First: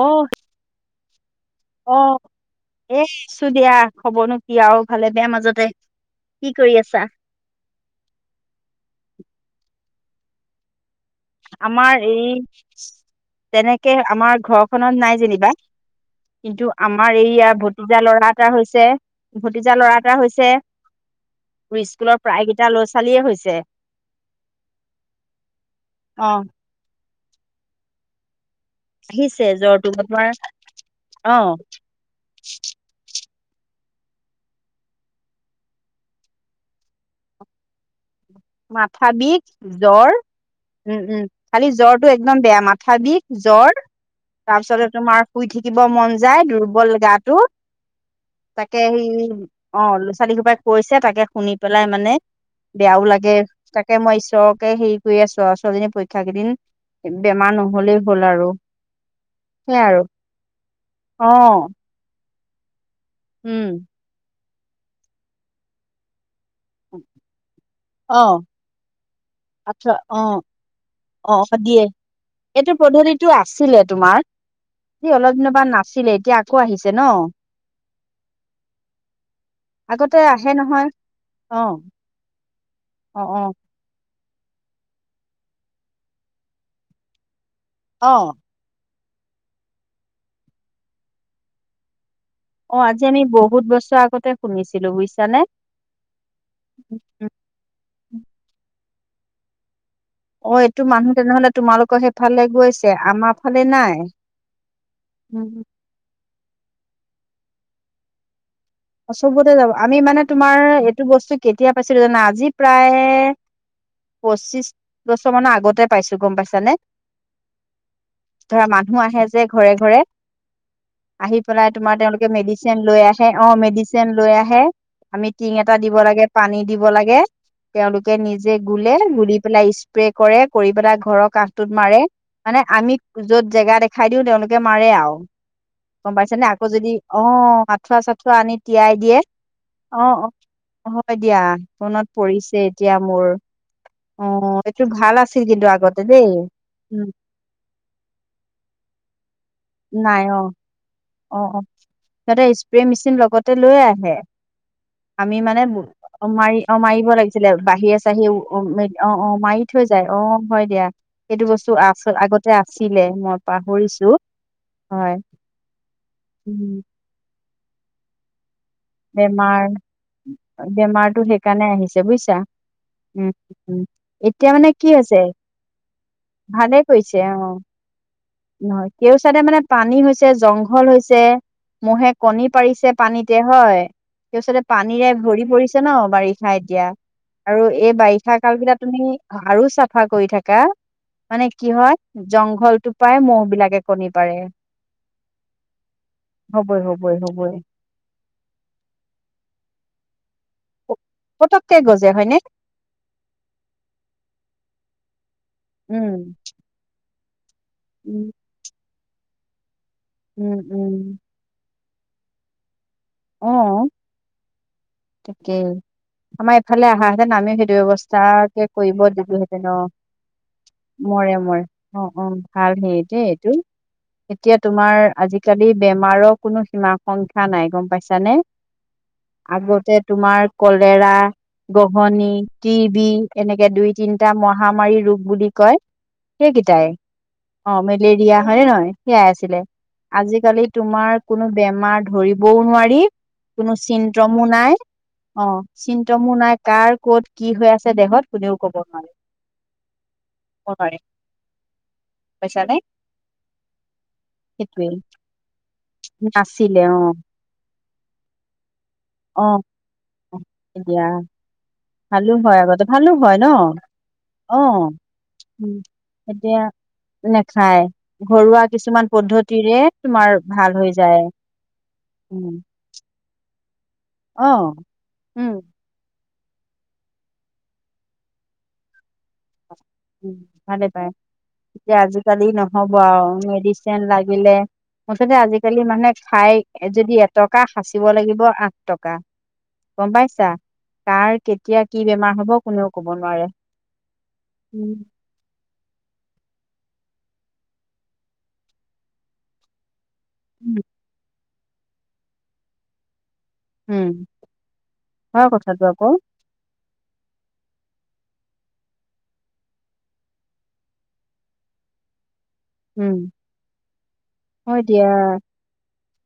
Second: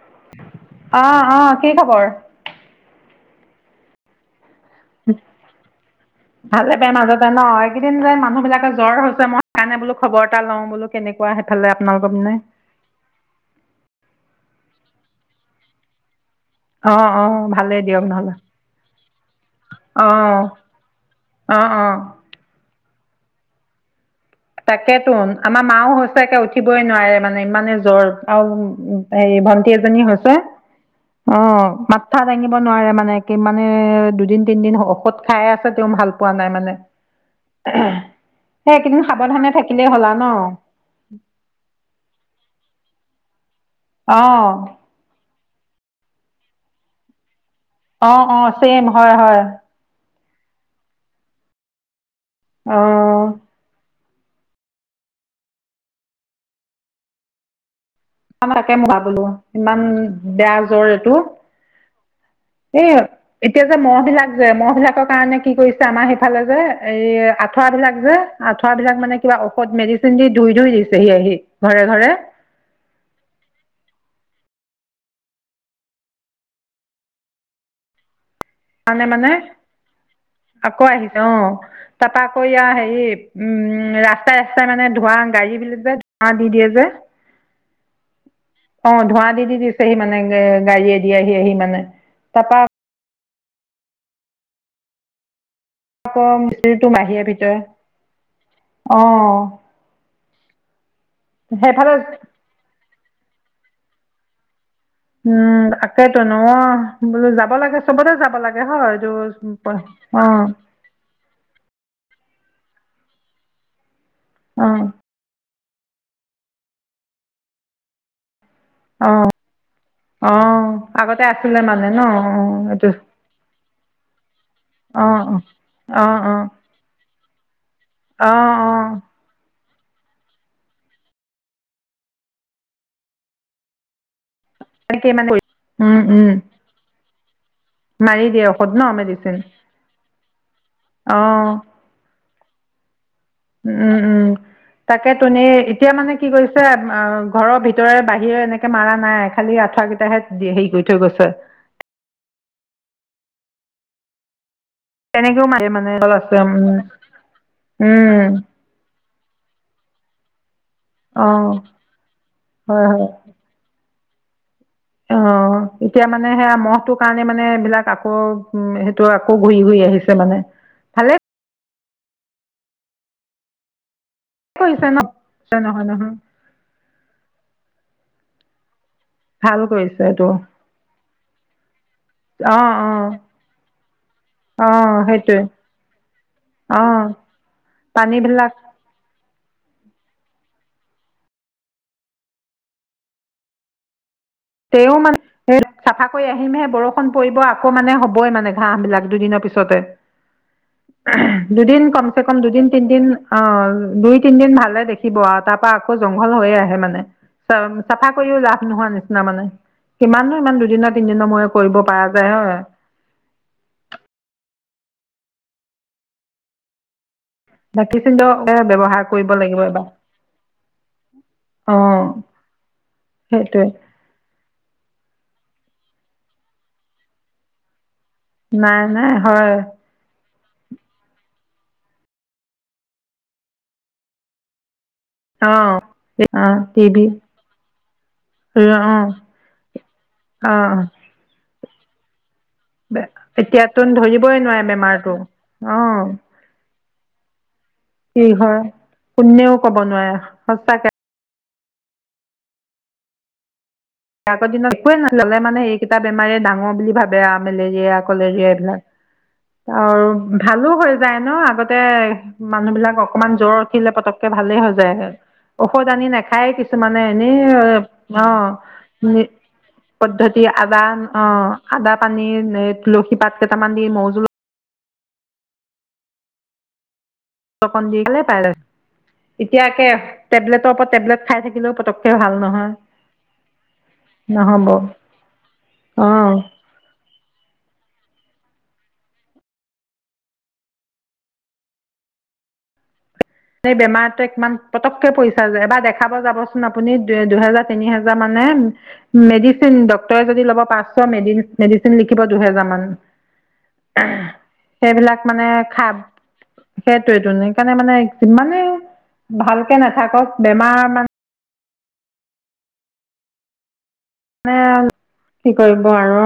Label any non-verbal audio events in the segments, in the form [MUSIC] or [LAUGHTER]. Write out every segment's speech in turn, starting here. অহ অ', কি অ, খবৰ? এ আছো দিয়া খবনো কি আৰু ভালে বেয়া মাজতে। কি কৰি আছা? আছে ন এইকেইদিন যে মানুহ বিলাকে জ্বৰ হৈছে মই সেইকাৰণে বোলো খবৰ এটা লওঁ বোলো। কেনেকুৱা সেইফালে আমাৰ আপোনালোকৰ এই পিনে? তেনেকে আমাৰ ঘৰখনত নাই যেনিবা। কিন্তু অ', আমাৰ এইয়া অ', ভালেই ভতিজা দিয়ক ল'ৰা নহ'লে এটা হৈছে, ভতিজা ল'ৰা এটা অ', হৈছে। অ', তোৰ অ'। স্কুলৰ প্ৰায়কেইটা লৰা ছোৱালীয়ে হৈছে। তাকেতো আমাৰ মাও হৈছে অ একে উঠিবই নোৱাৰে মানে ইমানে জ্বৰ আৰু হে আহিছে ভন্টি জ্বৰটো এজনী তোমাৰ হৈছে অ মাত মাথা দাঙিব নোৱাৰে মানে কি মানে দুদিন তিনদিন ঔষধ খাই আছে তেওঁ ভাল পোৱা নাই মানে। সেই মাথা এইকেইদিন বিষ সাৱধানে থাকিলেই জ্বৰ হল আউ ন। উম উম খালি জ্বৰ টো একদম বেয়া, মাথা বিষ জ্বৰ অ', তাৰপিছত তোমাৰ শুই থাকিব মন যায় দুৰ্বল গাটো। অ', অ', তাকে ছেম সেই হয়, হয়। অ', ল'ৰা ছোৱালী সোপাই কৈছে তাকে শুনি পেলাই মানে বেয়াও লাগে। অ', তাকে মই ঈশ্বৰকে হেৰি কৰি আছো আৰু ছোৱালীজনী পৰীক্ষা কেইদিন বেমাৰ নহলেও তাকে মোলাবোলো ইমান বেয়া জ্বৰ এইটো। অ এই এতিয়া যে উম মহ বিলাক যে মহ বিলাকৰ কাৰণে কি কৰিছে। আমাৰ সেইফালে যে, এই আঁঠুৱা বিলাক যে অ আঁঠুৱা বিলাক মানে, কিবা ঔষধ আচ্ছা মেডিচিন অ দি ধুই ধুই দিছেহি অ আহি দিয়ে ঘৰে ঘৰে। এইটো পদ্ধতিটো আছিলে তোমাৰ, এই অলপ দিনৰ পৰা নাছিলে এতিয়া আকৌ আহিছে ন, মানে মানে আগতে আহে আকৌ নহয় আহিছে অ। তা পা আকৌ ইয়া হেৰি অ অ উম ৰাস্তাই ৰাস্তাই মানে ধোৱা গাড়ীবিলি যে ধোঁৱা দি দিয়ে যে অ', অ', ধোঁৱা দি দি দিছেহি মানে গা গাড়ীয়ে দি আহি আহি মানে তাৰপা অ', আজি আমি বহুত বছৰ আগতে শুনিছিলো বুজিছানে? আকৌ মিস্ত্ৰী তটো মাহি ভিতৰত অ'। অ', এইটো মানুহ তেনেহ'লে তোমালোকৰ সেইফালে গৈছে, আমাৰ ফালে নাই। উম তাকেইতো ন বোলো যাব লাগে চবৰে যাব লাগে হয়। এইটো চবতে যাব আমি অ মানে তোমাৰ এইটো বস্তু কেতিয়া পাইছিলোঁ জানে আজি প্ৰায় অ পঁচিশ বছৰ মানৰ আগতে পাইছোঁ গ'ম পাইছ নে [INAUDIBLE] ধৰা মানুহ অ আহে যে ঘৰে, ঘৰে অ আগতে আহি আছিলে পেলাই মানে তোমাৰ ন অ তেওঁলোকে মেডিচিন এইটো লৈ আহে অ', মেডিচিন লৈ আহে অ আমি টিং এটা দিব অ অ লাগে অ পানী দিব লাগে তেওঁলোকে অ নিজে অ গুলে গুলি পেলাই ই স্প্ৰে কৰে কৰি পেলাই ঘৰৰ কাষটোত মাৰে মানে আমি য'ত জেগা দেখাই দিওঁ তেওঁলোকে মাৰে তাকেই আৰু মানে উম গ'ম উম পাইছে নে আকৌ যদি অ', আঠুৱা মাৰি চাঠুৱ চ দিয়ে আনি ঔষধ ন তিয়াই দিয়ে মেডিচিন অ', অ', হয় অ দিয়া পনত পৰিছে এতিয়া মোৰ। উম, অ উম এইটো তাকে ভাল তোন আছিল কিন্তু এতিয়া আগতে মানে দেই কি কৰিছে উম অ' ঘৰৰ ভিতৰে বাহিৰে এনেকে মাৰা নাই খালি নাই অ আঠুৱােইটাহে হেৰি কৰি থৈ গৈছে অ অ', সিহঁতে স্প্ৰে মেচিন লগতে লৈয়ে আহে। আমি তেনেকেও মানে মাৰে আছে উম মাৰি অ', মাৰিব লাগিছিলে বাহিৰ উম চাহিয়ে ও অ', অ', অ', মাৰি থৈ যায় অ', হয় দিয়া অ সেইটো বস্তু আ আগতে হয় হয় আছিলে মই পাহৰিছোঁ। অ', এতিয়া মানে সেয়া উম মহটো কাৰণে মানে এইবিলাক আকৌ উ বেমাৰ ভালে বেমাৰতটো সেইকাৰণে আহিছে বুজিছা উম, উম। এতিয়া মানে কৰিছে কি ন হৈছে নহয় নহয় ভালে কৰিছে অহ। নহয় কেও চাইডে ভাল মানে পানী কৰিছে এইটো হৈছে জংঘল হৈছে মহে কণী অ অ পাৰিছে পানীতে হয় তেই পিছতে অ পানীৰে সেইটোৱে ভৰি পৰিছে ন বাৰিষা অ এতিয়া আৰু এই পানী বাৰিষা বিলাক কাল কেইটাত তুমি আৰু চাফা কৰি থাকা মানে কি হয় জংঘলটো পায় মহ' বিলাকে কণী পাৰে। তেও মানে চাফা কৰি আহিমহে হ'বই বৰষুণ হ'বই পৰিব হ'বই আকৌ মানে হ'বই মানে ঘাঁহ বিলাক দুদিনৰ পিছতে পতককে দুদিন গজে কমচ কম হয়নে দুদিন তিনদিন অ', দুই তিনদিন ভালে দেখিব আৰু তাৰ পৰাা আকৌ উম জংঘল হৈয়ে আহে মানে। চ চাফা উম কৰিও লাভ নোহোৱা নিচিনা মানে কিমাননো উম ইমান উম দুদিনৰ তিনিদিনৰ মই কৰিব পৰা যায় হয়। অ', তাকে। আমাৰ এইফালে আহাহেঁতেন আমিও সেইটো ভেকচিন ব্যৱস্থে কৰিব ব্যৱহাৰ লাগিব দিলোহেঁতেন অ'। এবাৰ মৰে, মৰে অঁ অ', অ', ভাল হেইট এইটো সেইটোৱে এতিয়া তোমাৰ আজিকালি বেমাৰৰ কোনো সীমা সংখ্যা নাই গ'ম পাইছে। জানে নাই নাই হয় আগতে তোমাৰ কলেৰা গহনি টি বি এনেকে দুই তিনটা মহামাৰী ৰোগ বুলি অঁ কয় অঁ সেইকেইটাই টিভি অ', মেলেৰিয়া হয়নে অঁ নহয় সেয়াই আছিলে আজিকালি অঁ তোমাৰ কোনো বেমাৰ ধৰিবও নোৱাৰি কোনো চিন্ত্ৰমো নাই মো [UNINTELLIGIBLE] অ', চিন্তমো নাই কাৰ ক'ত কি হৈ আছে দেহত কি কোনেও হয় কব নোৱাৰে, কোনেও ক'ব নোৱাৰে কব সঁচাকে নোৱাৰে। পাইছানে? আগৰ দিনত সেইটোৱে একোৱে [UNINTELLIGIBLE] মানে সেইকেইটা বেমাৰে ডাঙৰ নাছিলে বুলি অ ভাবে আও। মেলেৰিয়া কলেৰিয়া এইবিলাক, অ আৰু ভালো হৈ এতিয়া যায় ন আগতে ভালো হয় মানুহ আগতে বিলাক ভালো হয় অকনমান জ্বৰ ন উঠিলে পতককে ভালেই হৈ অ', যায়। উম, ঔষধ আনি নাখায় এতিয়া কিছুমানে এনেই নেখায় অ। ঘৰুৱা কিছুমান নি পদ্ধতিৰে তোমাৰ পদ্ধতি ভাল আদা হৈ যায় অ আদা পানীৰ উম, নে তুলসী পাত কেইটামান দি মৌ জোল অ উম। অকন দি [UNINTELLIGIBLE] এতিয়া একে উ টেবলেটৰ ভালে ওপৰত পায়, টেবলেট খাই থাকিলেও এতিয়া পতককে ভাল আজিকালি নহয় নহব আও মেডিচিন লাগিলে নহ'ব মুঠতে আজিকালি মানুহে অঁ খায় যদি এটকা সাঁচিব লাগিব আঠ টকা। গম পাইছা? কাৰ কেতিয়া কি বেমাৰ হব কোনেও কব নোৱাৰে। স বেমাৰটোৱে কিমান উম, পটককে পৰি এবাৰ দেখাব যাবচোন দুহেজাৰ, তিনিহাজাৰ মানে মেডিচিন, ডক তৰে যদি লব উম, পাঁচ শ, মেডিচিন লিখিব দুহেজাৰ মান। উম, সেইবিলাক হয় মানে কথাটো খাব আকৌ সেইটোৱে টোন সেইকাৰণে মানে কিমানেই ভালকে নাথাকক বেমাৰ মানে উম। [INAUDIBLE] হয় মানে দিয়া কি কৰিব আৰু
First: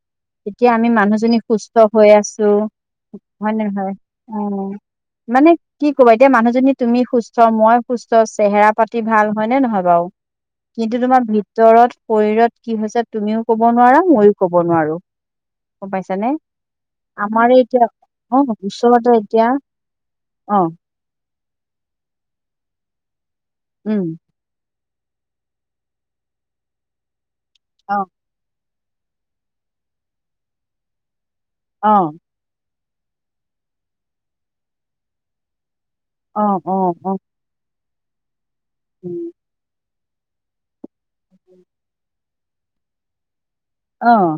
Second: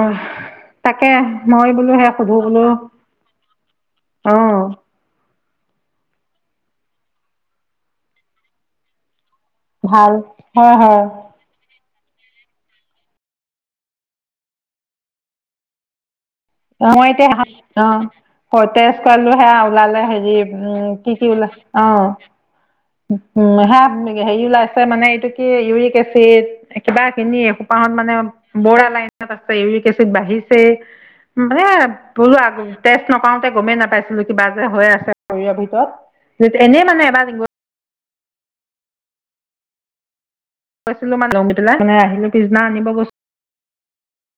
এতিয়া আমি তাকে মই বোলো সেই সুধো বোলো। হয়নে হয় অ উম। মানে কি ক'বা এতিয়া মানুহজনী তুমি সুস্থ মই সুস্থ চেহেৰা পাত ভাল হয় নে নহয় বাৰু? ভাল হয় কিন্তু হয় তোমাৰ ভিতৰত শৰীৰত কি হৈছে তুমিও ক'ব নোৱাৰা মইও ক'ব নোৱাৰো। গম পাইছানে? [UNINTELLIGIBLE] মই আমাৰ এতিয়া অঁ। অ কৰ তেজ ওচৰতে কৰালোঁ এতিয়া হে ওলালে হেৰি অ উম কি কি ওলাল অঁ। উম হেয়াত উম হেৰি ওলাইছে মানে এইটো কি ইউৰিক এচিড কিবা খিনি এসো পাহত অ মানে বৰালাইনত আছে ইউৰিক এচিড বাঢ়িছে। মানে অ [UNINTELLIGIBLE] টেষ্ট্ৰ নকাওঁতে গমেই নাপাইছিলো কিবা যে হৈ আছে শৰীৰৰ ভিতৰত। অ যি অ এনেই মানে অ এবাৰ গৈ উম। [UNINTELLIGIBLE] মানে আহিলো পিছদিনা আনিব গৈ অঁ।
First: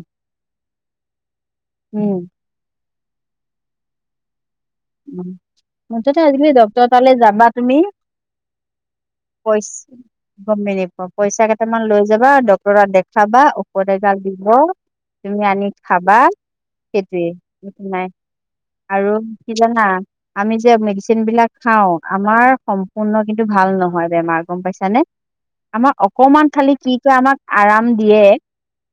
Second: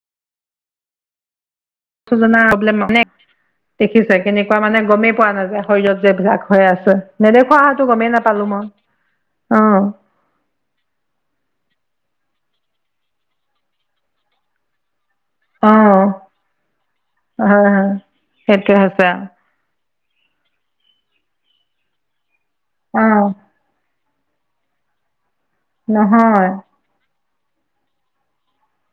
[UNINTELLIGIBLE] দেখিছে কেনেকুৱা মানে গমেই পোৱা উম। নাযায় শৰীৰত যে মুঠতে এইবিলাক আজিকালি হৈ ডক্তৰ আছে, তালৈ যাবা নেদেখোৱা হয়টো গমেই নাপালোঁ মই। বৈ [UNINTELLIGIBLE] অঁ গমেই নাপাওঁ, পইচা কেইটামান লৈ যাবা ডক্তৰক দেখাবা ঔষধ এগাল দিব তুমি আনি অঁ খাবা সেইটোৱে, হয় একো হয় নাই সেইটোৱে হৈছে আৰু কি জানা? আমি যে মেডিচিন বিলাক খাওঁ আমাৰ সম্পূৰ্ণ অঁ কিন্তু ভাল নহয় বেমাৰ, গম পাইছানে? আমাৰ নহয় অকমান খালি কি কয় আমাক আৰাম দিয়ে,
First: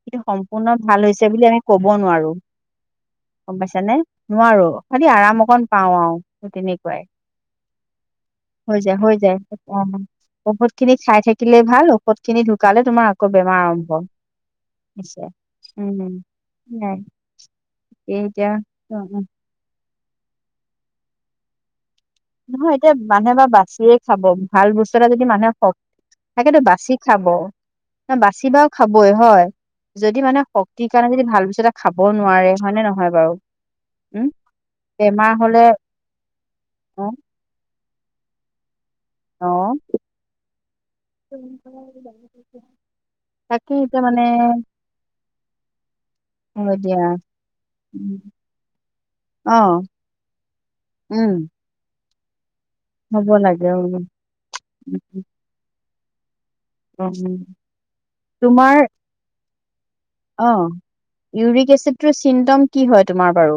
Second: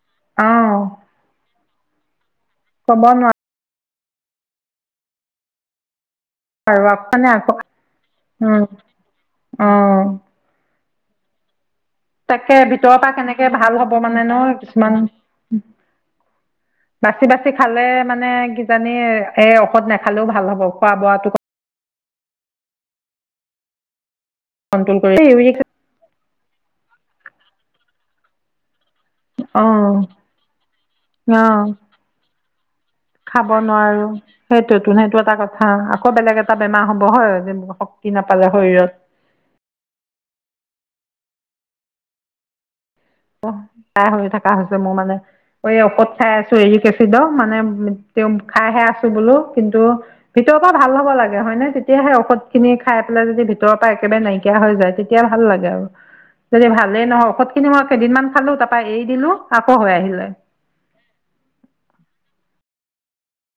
কিন্তু সম্পূৰ্ণ অঁ ভাল হৈছে বুলি আমি ক'ব নোৱাৰো। ক'ব নোৱা গম পাইছা নে? নোৱাৰো খালী আৰাম অকণ পাওঁ আও। নোৱাৰো তেনেকুৱাই আকৌ মানে আকৌ উম হৈ যায় হৈ যায় অ'। ঔষধ খিনি খাই থাকিলে ভাল। ঔষধ খিনি তাকে ঢুকালে ভিতৰৰ তোমাৰ পৰা আকৌ কেনেকে বেমাৰ ভাল আৰম্ভ হ'ব মানে ন কিছুমান হৈছে উম নাই বাছি, বাছি খালে এই মানে এতিয়া কিজানি উ এই ঔষধ নেখালেও ভাল হ'ব খোৱা বোৱাটো। নহয় এতিয়া মানুহে বাচিয়ে খাব ভাল বস্তু কন্ট্ৰল এটা কৰি যদি মানুহে তাকেতো বাছি খাব বাছি বা খাবই হয়, অ যদি মানে শক্তিৰ কাৰণে যদি অ ভাল বস্তু এটা খাব নোৱাৰে হয়নে নহয়। বাৰু খাব নোৱাৰোঁ উম সেইটোতো সেইটো বেমাৰ এটা হলে কথা। আকৌ বেলেগ এটা বেমাৰ অ হ'ব হয় যে শক্তি নাপালে শৰীৰত। অ'। অ', তাকে এতিয়া প্ৰায়ে মানে হৈ থকা হৈছে মোৰ মানে। ঔষধ খাই আছোঁ হয় ইউৰিক দিয়া এছিডৰ মানে উম, তেওঁ খাইহে আছোঁ বোলো অ কিন্তু ভিতৰৰ পৰা ভাল হ'ব উম লাগে হয় নে। তেতিয়া সেই ঔষধ খিনি খাই হ'ব পেলাই যদি লাগে অ ভিতৰৰ পৰা একেবাৰে নাইকিয়া হৈ যায়, উ তেতিয়া ভাল লাগে আৰু। যদি ভালেই নহয় ঔষধ খিনি মই কেইদিনমান খালোঁ তোমাৰ তাৰপৰা এৰি দিলো আকৌ হৈ আহিলে। অ', ইউৰিক এচিডটো চিমটম কি হয় তোমাৰ বাৰু?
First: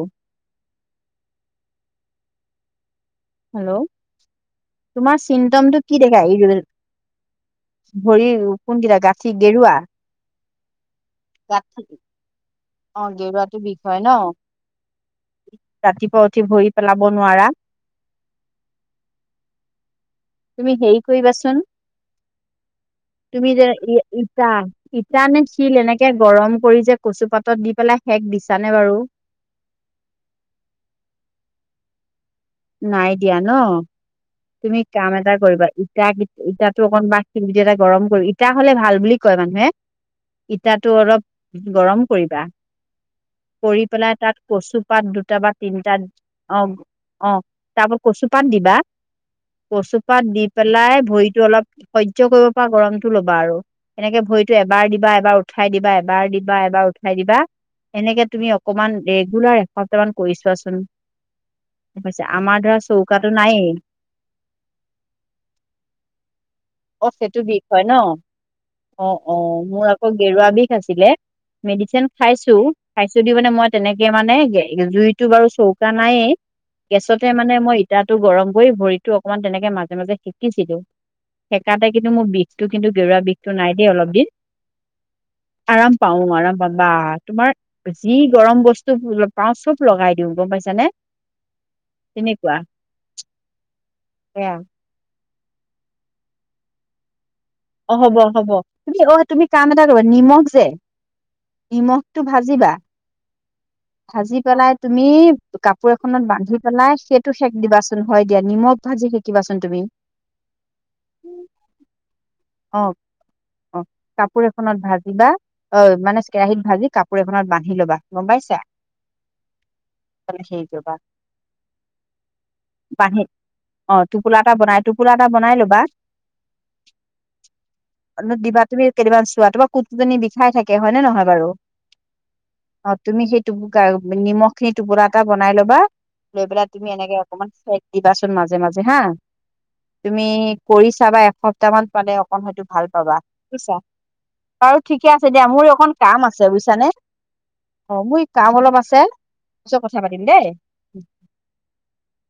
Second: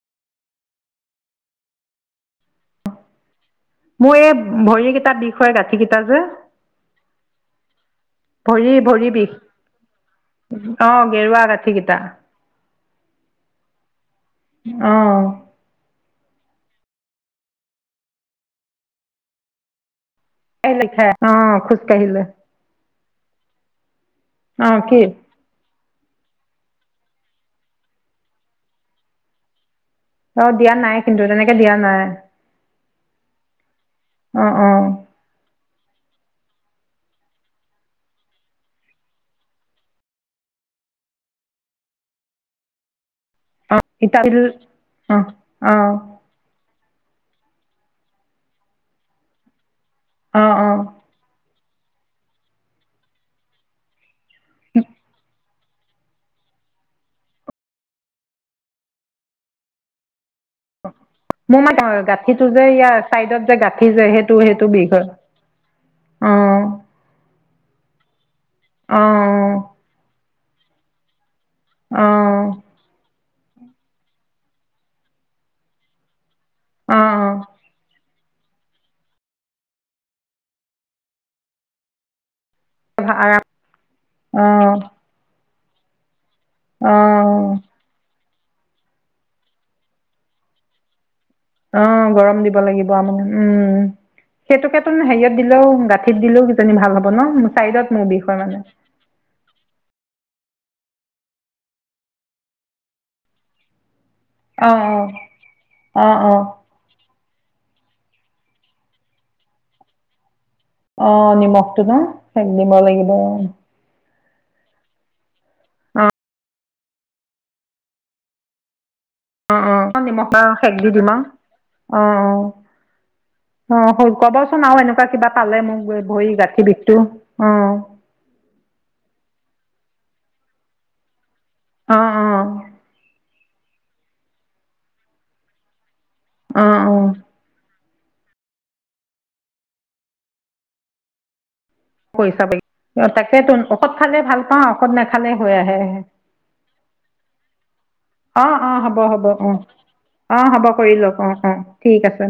হেল্ল' মোৰ এই ভৰিকেইটা তোমাৰ বিষ হয় চিমটমটো গাঁঠিকেইটা কি যে দেখাই ইউৰিক এচিডত? ভৰি কোনকেইটা গাঁঠি গেৰুৱা? অ', গেৰুৱা গাঁঠি গাঠিকেইটা। অ', গেৰুৱাটো বিষ হয় ন অঁ ৰাতিপুৱা উঠি ভৰি পেলাব নোৱাৰা। তুমি হেৰি লিখাই অঁ কৰিবাচোন। খোজকাঢ়িলে তুমি যে ইটা, অঁ কি ইটা নে শিল এনেকে গৰম কৰি যে কচুপাত তত দি পেলাই শেক দিছানে বাৰু? অ', দিয়া নাই কিন্তু তেনেকে দিয়া নাই। নাই দিয়া ন, অঁ তুমি অঁ কাম এটা কৰিবা ইটা কিত ইতাতো অকনমান শিলগুটি এটা গৰম কৰি ইটা হ'লে ভাল বুলি কয় মানুহে। ইটাটো অলপ গৰম কৰিবা। অ কৰি পেলাই ইটাবিল তাত কচুপাত অ দুটা বা অ তিনটাত অ'। অ', তাৰ ওপৰত কচুপাত দিবা, কচুপাত দি অ অ পেলাই ভৰিতটো অলপ সহ্য কৰিব পৰা গৰমতটো ল'বা আৰু। এনেকে ভৰিতটো এবাৰ দিবা, এবাৰ উঠাই দিবা এবাৰ দিবা, এবাৰ উঠাই দিবা। এনেকে তুমি অকমান ৰেগুলাৰ এসপ্তাহ মান কৰি চোৱাচোন? মোৰ মানে হৈছে গাঁঠিটো আমাৰ যে ধৰা ইয়াৰ চৌকাটো চাইডত যে নায়েই গাঁঠি যে সেই টো সেইটো বিষ হয় অ'। অ', সেইটো বিষ হয় ন অ', অ'মোৰ আকৌ গেৰুৱা বিষ আছিলে। মেডিচিন অ খাইছোঁ, খাইছোঁ দি মানে মই তেনেকে মানে জুইতটো বাৰু চৌকা নাইয়েই। অ অ গেছতে মানে মই ইটাটো গৰম কৰি ভৰিটো অকনমান তেনেকে মাজে, মাজে সেকিছিলোঁ। সেকাতে কিন্তু মোৰ বিষটো কিন্তু গেৰুৱা আৰাম বিষটো নাই দেই অলপ দিন। অ আৰাম পাওঁ আৰাম পাম বা অ তোমাৰ যি গৰম বস্তু পাওঁ চব লগাই দিওঁ গম পাইছ নে। অ', গৰম দিব লাগিব উম, সেইটোকে ও হেৰিয়াত দিলেওঁ গাঁঠিত দিলেওঁ কিজানি ভাল হব ন? চাইডত অ', মোৰ হ'ব, বিষ হয় হ'ব মানে তুমি অ', তুমি কাম এটা কৰিবা নিমখ যে নিমখটো ভাজিবা। ভাজি অ পেলাই তুমি কাপোৰ অ অ এখনত অ বান্ধি পেলাই সেইটো শেক দিবাচোন হয় দিয়া নিমখ ভাজি শেকিবাচোন তুমি অ নিমখটো ন সেক দিব লাগিব অ অ কাপোৰ এখনত ভাজিবা অ মানে কেৰাহীত ভাজি কাপোৰ এখনত বান্ধি লবা গম পাইছা অ অ নিমখ হেৰি সেক দি কৰিবা দিম আও অ অ বাঁহীত অ কবচোন আৰু এনেকুৱা কিবা বনাই পালে ল'বা মোক ভৰি গাঁঠীৰ বিষটো অ দিবা তুমি কেইদিনমান চোৱা তোমাৰ কুতজনী বিষাই থাকে হয় নে নহয় বাৰু অ অ অ তুমি সেই টোপু গা নিমখখিনি টোপোৰা এটা বনাই ল'বা লৈ অ পেলাই তুমি অ এনেকে অকমান হেক দিবাচোন মাজে মাজে হা তুমি কৰি চাবা এসপ্তাহ মান পালে কৰি অকণ চাব হয়তো ভাল পাবা তাকেতো বুজছা ঔষধ খালে ভাল পাওঁ বাৰু ঔষধ ঠিকে আছে নাখালে দিয়া হৈ মোৰ আহে অকন কাম আছে বুইছা নে [INAUDIBLE] অ মোই অ কাম অ অলপ হ'ব আছে হ'ব অ পিছত কথা পাতিম দেই। হ'ব অ কৰি লক অ অ ঠিক আছে।